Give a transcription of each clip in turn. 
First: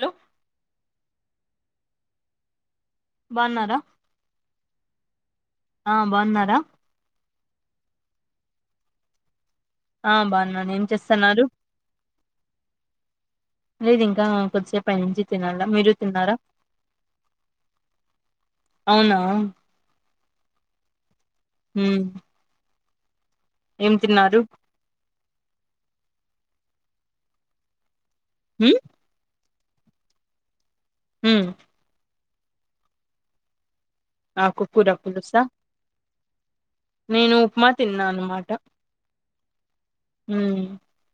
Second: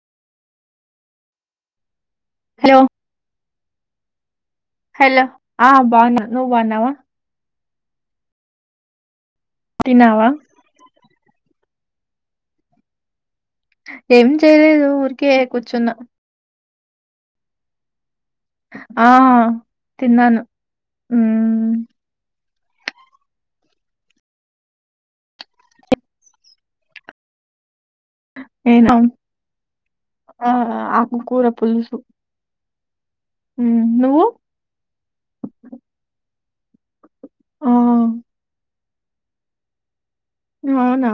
Hello hello బాగున్నారా hello ఆ బాగున్న నువ్ బోనవా ఆ తిన్నావా బోన్నాను ఏం చేస్తున్నారు లేదు ఇంకా ఏం చేయలేదు కొద్దిసేపు ఐ నుంచి ఊరికే తినాలా మీరు కూర్చున్నా తిన్నారా ఆ అవునా తిన్నాను ఉమ్ ఏం తిన్నారు ఉమ్ నేనా ఆ ఆకుకూర ఉమ్ పులుసు మ్మ్ నువ్వు ఆకుకూర పులుసా నేను ఉప్మా ఆ తిన్నా అన్నమాట అవునా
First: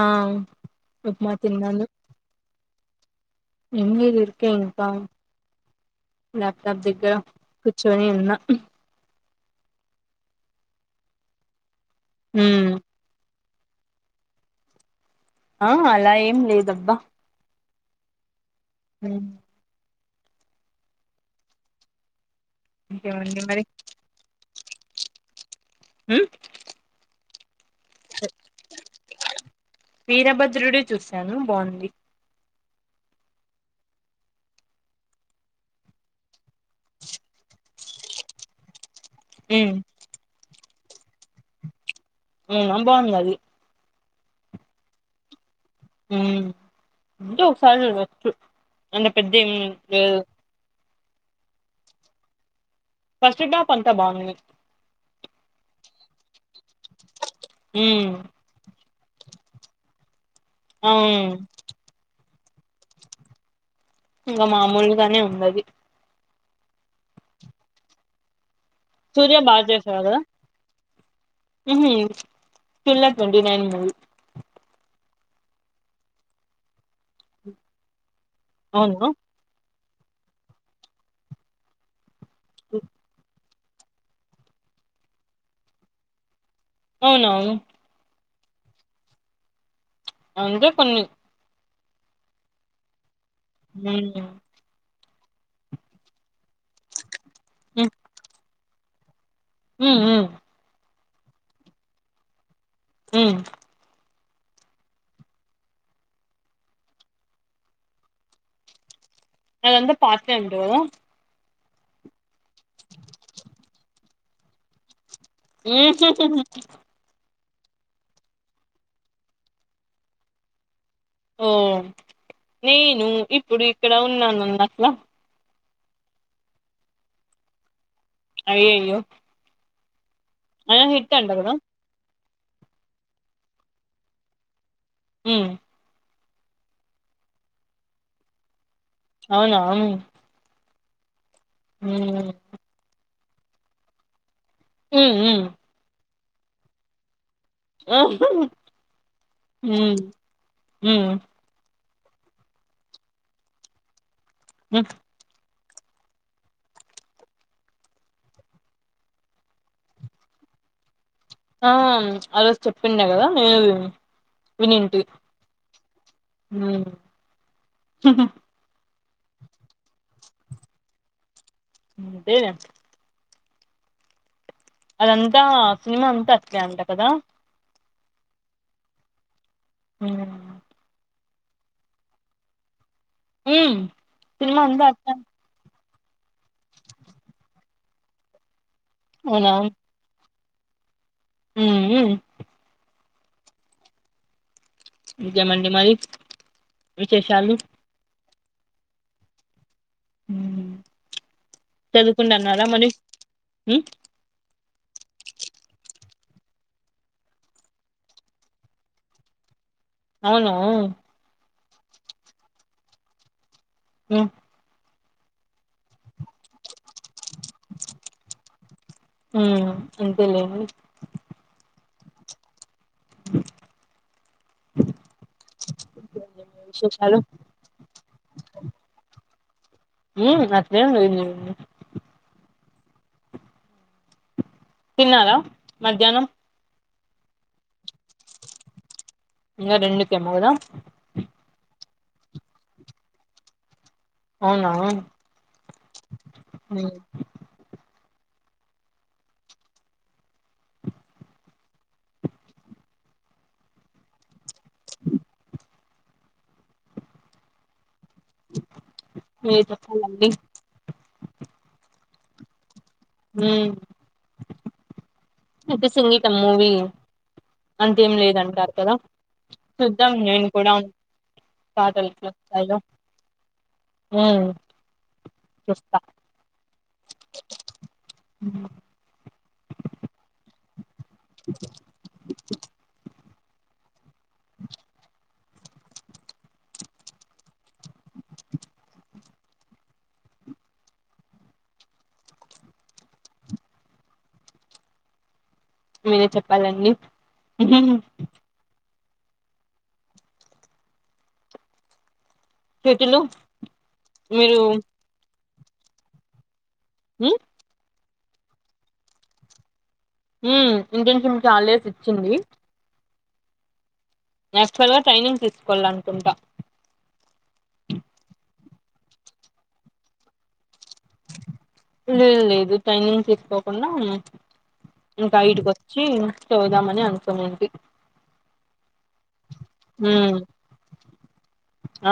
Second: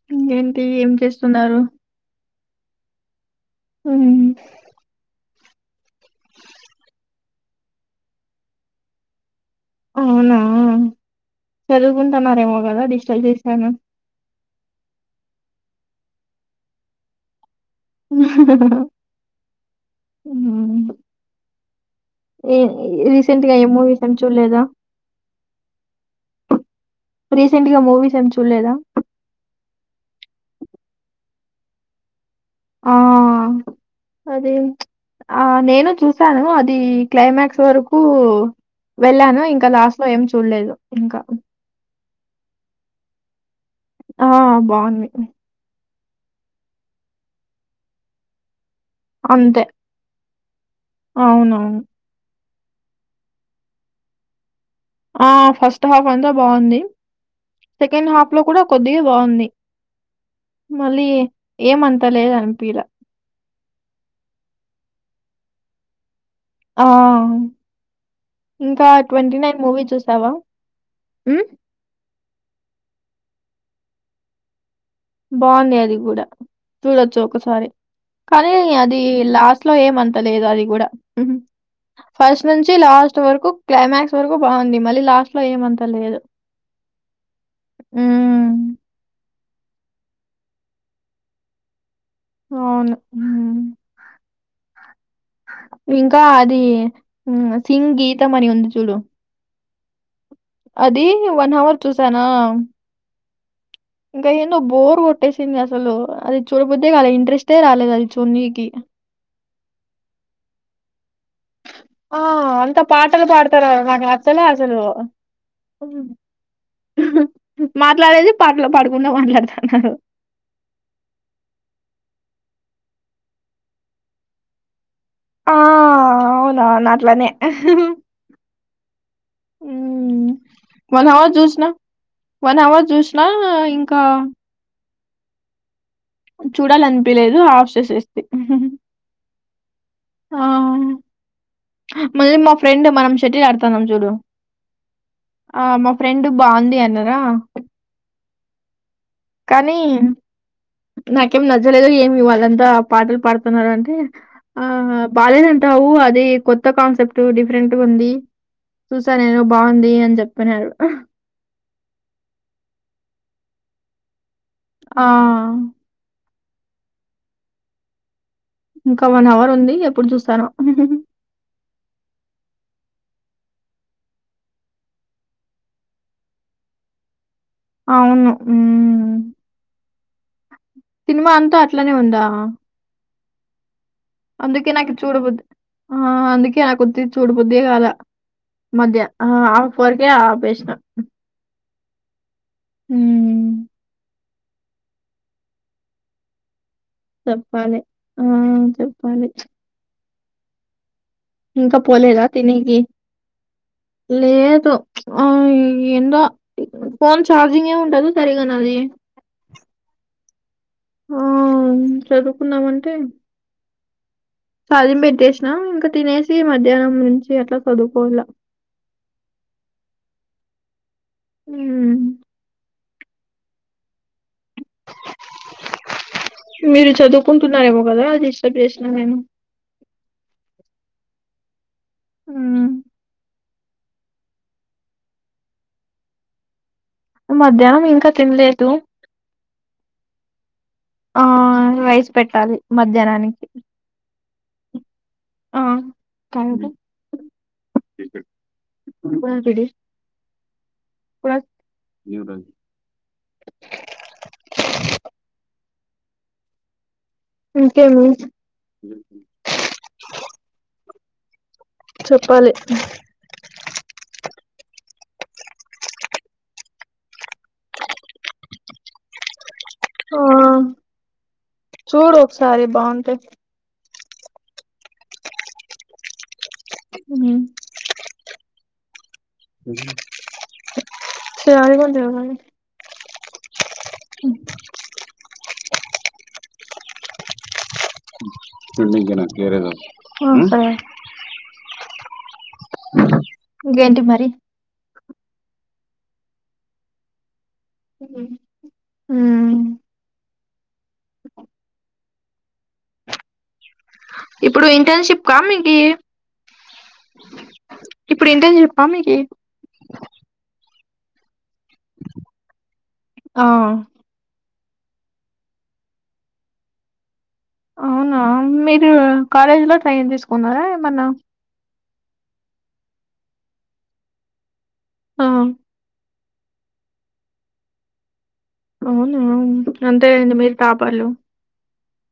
ఆ ఇంకేంటి ఏం ఉప్మా చేస్తున్నారు తిన్నాను ఏం లేదు మ్మ్ ఊరికే ఇంకా ల్యాప్టాప్ దగ్గర కూర్చుని ఉన్నా అవునా చదువుకుంటున్నారేమో ఉమ్ కదా డిస్టర్బ్ చేశాను ఆ అలా ఏం లేదబ్బా మ్మ్ ఉమ్మ్ ఏ ఇంకేమండి రీసెంట్గా మరి ఏ మూవీస్ ఏం చులేదా ఉమ్మ్ రీసెంట్గా మూవీస్ ఏం చూలేదా వీరభద్రుడు చూశాను బాగుంది ఆ అదే ఆ నేను చూసాను అది క్లైమాక్స్ వరకు వెళ్ళాను ఇంకా ఉమ్ లాస్ట్లో ఏం చూలేదు ఇంకా ఉమ్మ్ బాగుంది అది ఆ బాగుంది ఉమ్మ్ అంతే ఒకసారి చూడొచ్చు అంత పెద్ద ఏం అంతే. లేదు అవునవును ఫస్ట్ టప్ అంతా బాగుంది ఆ ఫస్ట్ హాఫ్ అంతా బాగుంది సెకండ్ ఉమ్ హాఫ్లో కూడా కొ ద్దిగా బాగుంది మళ్ళీ అవును ఏమంత లేదునిపిలా ఇంకా మామూలుగానే ఉందది ఆ ఇంకా ట్వంటీ సూర్య నైన్ మూవీ చూశావా ఉహ్మ్ చూడ్లే ట్వంటీ నైన్ మూవీ బాగుంది అది కూడా చూడొచ్చు ఒకసారి కానీ అది అవును లాస్ట్ లో ఏమంత లేదు అది కూడా ఫస్ట్ నుంచి లాస్ట్ వరకు క్లైమాక్స్ వరకు బాగుంది మళ్ళీ లాస్ట్లో ఏమంత లేదు అవునావును హ్మ్. అంతే కొన్ని అవును మ్మ్ ఉమ్మ్ ఇంకా అది థింగ్ గీతం అని ఉంది చూడు ఉమ్మ్ ఉమ్మ్ అది వన్ అవర్ చూశానా ఉమ్మ్ ఇంకా ఏందో బోర్ కొట్టేసింది అసలు అది చూడబుద్దే కాల ఇంట్రెస్టే రాలేదు అది చూడ్నీకి అది అంత పాట్లే అంట కదా ఆ అంత పాటలు పాడతారు నాకు నచ్చలే అసలు హ్మ్. ఉహుహ్ మాట్లాడేది పాటలు పాడుకుంటా మాట్లాడుతున్నారు. ఓ నేను ఇప్పుడు ఇక్కడ ఉన్నాను అన్నట్లా. ఆ అవునవును అట్లనే. అయ్యయ్యో హ్మ్. అయినా హిటంటా కదా. వన్ అవర్ చూశినా ఇంకా హ్ చూడాలనిపియలేదు ఆఫ్ చేసేస్తి. అవునా ఆ ఉమ్ మళ్ళీ మా ఫ్రెండ్ మనం షటిల్ ఆడుతాన్నాం చూడు ఉ హ్ ఆ మా ఫ్రెండ్ బావుంది అన్నరా? ఆహ్ హ్ కానీ నాకేం నచ్చలేదు ఏమి వాళ్ళంతా పాటలు పాడుతున్నారు అంటే ఆ బాలేదంటావు అది కొత్త కాన్సెప్ట్ డిఫరెంట్గుంది. చూసా నేను బావుంది అని చెప్పన్నారు. ఆ ఆ రోజు చెప్పిండే కదా నేను వినింటి ఆ ఆ ఇంకా వన్ అవర్ ఉంది ఎప్పుడు చూస్తానో. అంతేగా అదంతా సినిమా అంతా అట్నే అంటా కదా. అవును హ్మ్ హ సినిమా అంతా అట్లనే ఉందా? హ్ అందుకే నాకు చూడబుద్ది ఆ అందుకే నాకొద్ది చూడబుద్దే కాల. మధ్య ఆ అవునా ఆఫ్ వరకే ఆపేశినా. హుహ్ హ్మ్ ఇంకేమండి మరి విశేషాలు? చెప్పాలి ఆ చెప్పాలి. హ్ ఇంకా పోలేదా తినికి? ఉమ్ లేదు ఆ ఎందో ఫోన్ చార్జింగే ఉండదు సరిగా నాది. అవునా చదువుకున్నామంటే [unintelligible] హాలిం పెట్టేశినా ఇంకా తినేసి మధ్యాహ్నం నుం చి అట్లా చదువుకోవలా. అంతేలే హ్ మీరు విశేషాలు చదువుకుంటున్నారేమో కదా డిస్టబ్ చేశినా నేను. ఏం లే [unintelligible] ఉ తిన్నారా మధ్యాహ్నం మధ్యాహ్నం ఇంకా తినలేదు ఇంగా రెండు కేమో కదా ఆ రైస్ పెట్టాలి మధ్యాహ్నానికి అవునా ఆ ఉ బపిడి ఇంకేమీ మీ చెప్పాలండి చెప్పాలి ఉమ్ అయితే సంగీతం మూవీ అంతేం లేదంటారు కదా చూద్దాం నేను ఆ కూడా చూడు ఒకసారి పాటలేట్లొస్తాయో బాగుంటాయి ఉ చూస్త ఉమ్ చారి కొంటను ఆ సరే ఇంకేంటి మరి మీరే చెప్పాలండి ఊ కెటిలు ఇప్పుడు ఇంటర్న్షిప్ కా మీ ఉ ఇప్పుడు ఇంటర్న్షిప్పా మీకు ఉ ఇంటెన్షన్కి హాలిడేస్ ఇచ్చింది ఆ యాక్చువల్గా టైనింగ్ తిసుకోల్లనుకుంటా అవునా మీరు కాలేజ్ లో ట్రైనింగ్ తీసుకున్నారా ఏమన్నా లేదు లేదు ట్రైనింగ్ తీసుకోకుండా ఆ ఇంక ఇటికి వచ్చి చెబుదామని అనుకునింటి అవునా అంతే అండి ఉమ్ మీరు టాపర్లు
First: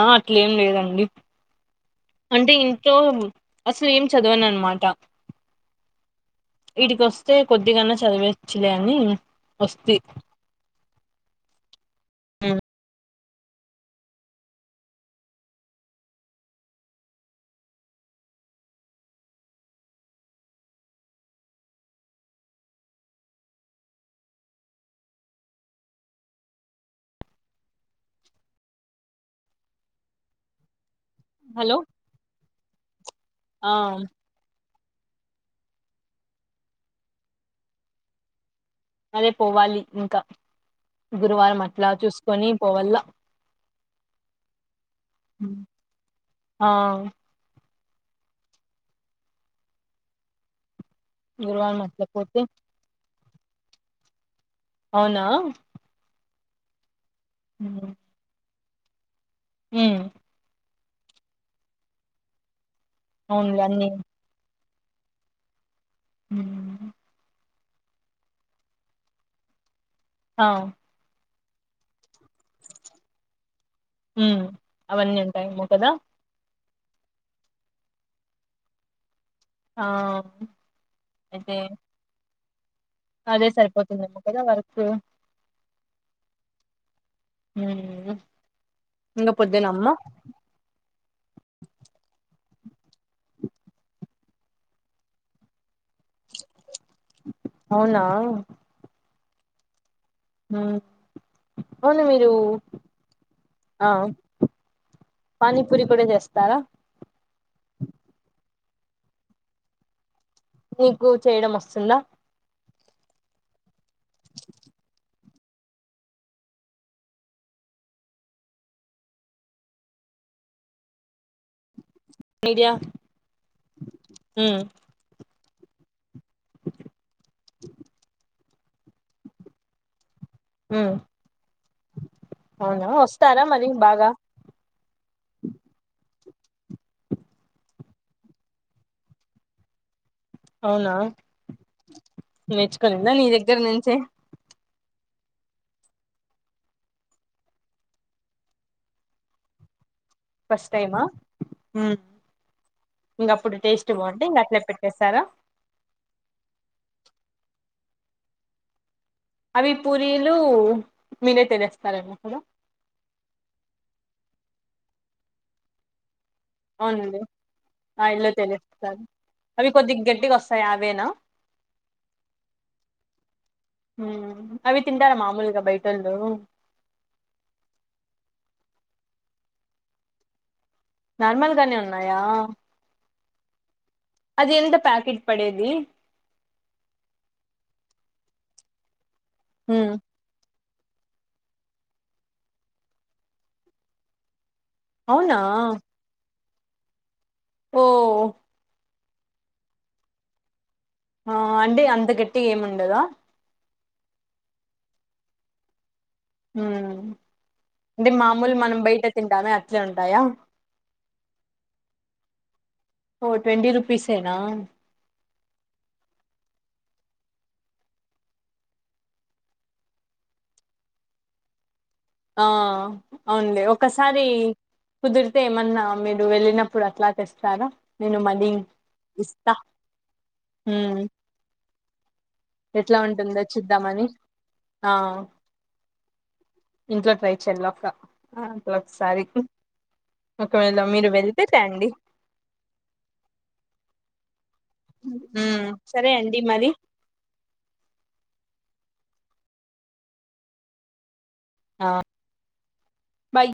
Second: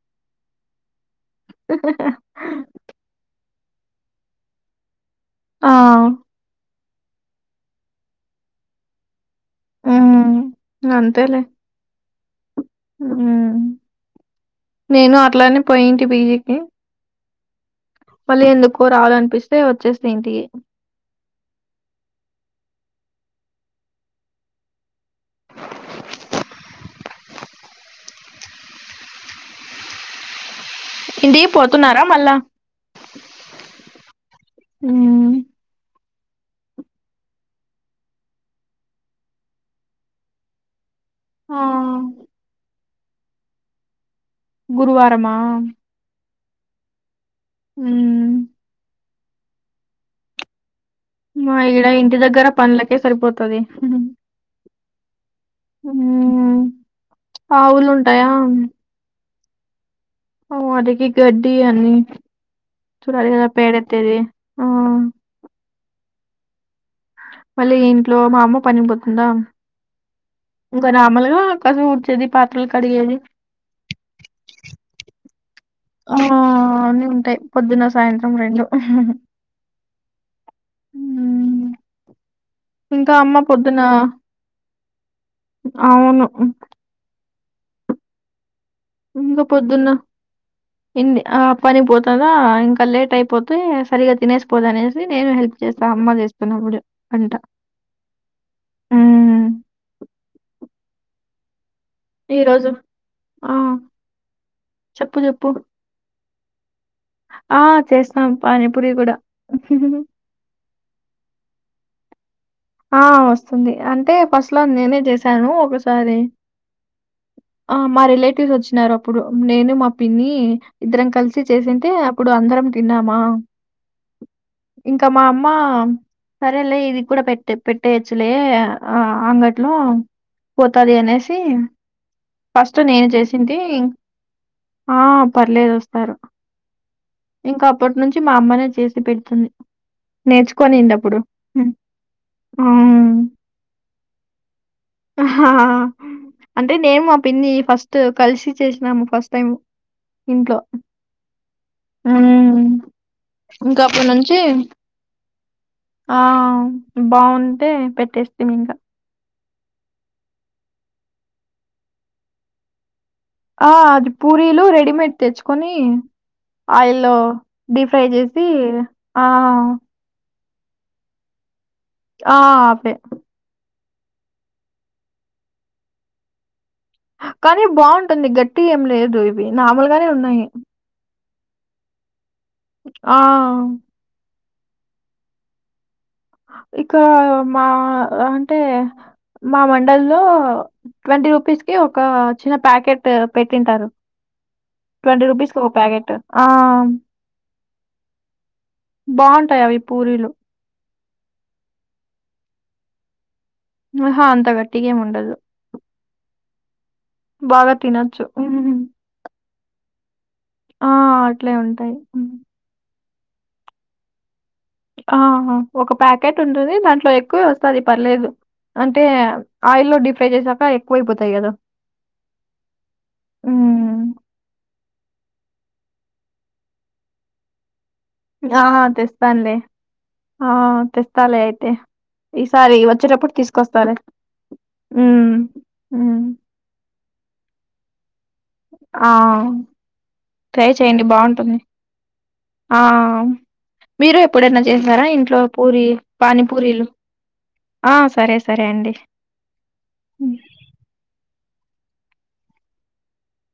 ఆ అట్లేం లేదండి అంటే ఇంట్లో అసలు ఏం చదవననమాట ఆ ఈటికి వస్తే కొద్ది గన్నా చదివెయచ్చలే అని వస్తి మ్మ్ అంతేలే ఉ ఉ నేను అట్లనే పోయింటి పిజీకి మళ్ళీ ఎందుకు రావాలనిపిస్తే వచ్చేస్తి ఇంటికి [inaudible] ఇంటికి హలో పోతున్నారా మళ్ళా ఆ ఊ అదే పోవాలి ఇంకా గురువారం అట్లా ఆ చూసుకొని పోవల్ల గురువారమా ఆ ఉమ్ మా గురువారం ఈడ అట్లా ఇంటి పోతే దగ్గర పనులకే సరిపోతది అవునా ఉమ్ ఆవులు ఉంటయా ఉమ్ వాటికి గడ్డి అన్ని చూడు అవేగా అవునులే అన్నీ పేడెట్టేది ఉ మళ్ళీ ఇంట్లో మా అమ్మ పనిపోతుందా ఆ ఇంకా నార్మల్గా కాసేపు ఊడ్చేది పాత్రలు కడిగేది ఉ అవన్నీ ఉంటాయి ఆ అన్ని ఉంటయి పొద్దున్న సాయంత్రం రెండు ఆ అయితే మ్మ్. ఇంకా అమ్మ అదే పొద్దున సరిపోతుందేమో కదా వర్క్ అవును ఉ ఇంక పొద్దున ఇన్ని ఆ పనైపోతదా ఇంకా లేట్ అయిపోతే సరిగా తినేసిపోదు అనేసి నేను హెల్ప్ చేస్తా అమ్మ చేస్తున్నప్పుడు అంట అవునా ఉ హ అవును మీరు ఈ రోజు ఆ చెప్పు చెప్పు పానీపూరి కూడా చేస్త స్తారా ఆ చేస్తాం పానీపూరి కూడా నీకు చేయడం వస్తుందా ఆ వస్తుంది అంటే ఫస్ట్ లో నేనే చేశాను ఒకసారి ఆ మా రిలేటివ్స్ వచ్చినారు అప్పుడు నేను మా పిన్ని ఇద్దరం కలిసి చేసే అప్పుడు అందరం ఐడియా తిన్నామా ఉమ్ ఇంకా మా అమ్మా సరేలే ఇది కూడా పెట్టే పెట్టేయొచ్చు లే ఆ అంగట్లో ఉమ్ పోతాది అనేసి ఫస్ట్ అవునా నేనే వస్తారా చేసింది మరి బాగా ఆ పర్లేదు వస్తారు ఇంకప్పటి నుంచి మా అమ్మనే చేసి పెడుతుంది నేర్చుకొనిండే అప్పుడు నేర్చుకొనిందా నీ దగ్గర నుంచే హా అంటే నేను మా పిన్ని ఫస్ట్ కలిసి చేసినాము ఫస్ట్ టైం ఫస్ట్ టైమా హ్మ్. ఇంక అప్పుడు ఇంకా టేస్ట్ అప్పటి బాగుంటే ఇంక నుంచి అట్లే పెట్టేసారా ఆ బాగుంటే పెట్టేస్తిమి ఇంకా అవి పూరీలు మీరే తినేస్తారండక్కడ ఆ అది పూరీలు రెడీమేడ్ తెచ్చుకొని ఆయిల్లో అవునండి డీ ఫ్రై ఆయిల్లో చేసి తెలేస్తారు ఆ అవి కొద్దిగా గట్టిగా అవేనా ఆ అవే అవి తింటారా మామూలుగా బయటోళ్ళు కానీ బాగుంటుంది గట్టిగ ఏం లేదు ఇవి నార్మల్గానే ఉన్నయి నార్మల్ గానే ఉన్నాయా ఆ అది ఎంత ప్యాకిట్ పడేది ఇక మా అంటే మా మండల్లో ట్వంటీ రూపీస్ కి ఒక చిన్న ప్యాకెటు పెట్టింటారు. ట్వంటీ అవునా రూపీస్కి ఒక ప్యాకెటు ఆ ఓ బాగుంటాయి అవి పూరీలు ఆ అంటే అంతకట్టిగా ఏమ్ వుండదా ఆహా అంత గట్టిగేమ్ ఉండదు ఉ బాగా అంటే తినొచ్చు. మామూలు హ్మ్. మనం బయట తింటామే అట్లే ఉంటాయా. ఆ అట్లే ఉంటాయి ఓ ట్వంటీ రుపిసేనా ఆహ ఒక ప్యాకెట్ ఉంటుంది దాంట్లో ఎక్కువే వస్తుంది పర్లేదు. అంటే ఆయిల్లో డిఫ్రై చేసాక ఎక్కువైపోతాయి కదా. ఆ అవునులే ఒకసారి కుదిరితే ఏమన్నా మీరు వెళ్ళినప్పుడు అట్లా తెస్తారా. నేను మనీ ఆహా ఇస్తా తేస్తాలే ఆ ఉమ్ తేస్తాలే అయితే ఈసారి ఎట్లా వచ్చేటప్పుడు ఉంటుందో తీసుకొస్తాలే. చూద్దామని ఆ ఉ ఉ ఇంట్లో ట్రై చెయాలక్క అట్లా ఒక్క ఆ! సారి ట్రై చెయండి బాగుంటుంది ఆ మీరు ఎప్ ఎప్పుడన్నా చేసారా ఇంట్లో ఉమ్ పూరి సరే అండి మరి పానీపూరీలు ఆ సరే సరే అండి. [inaudible] ఆ బై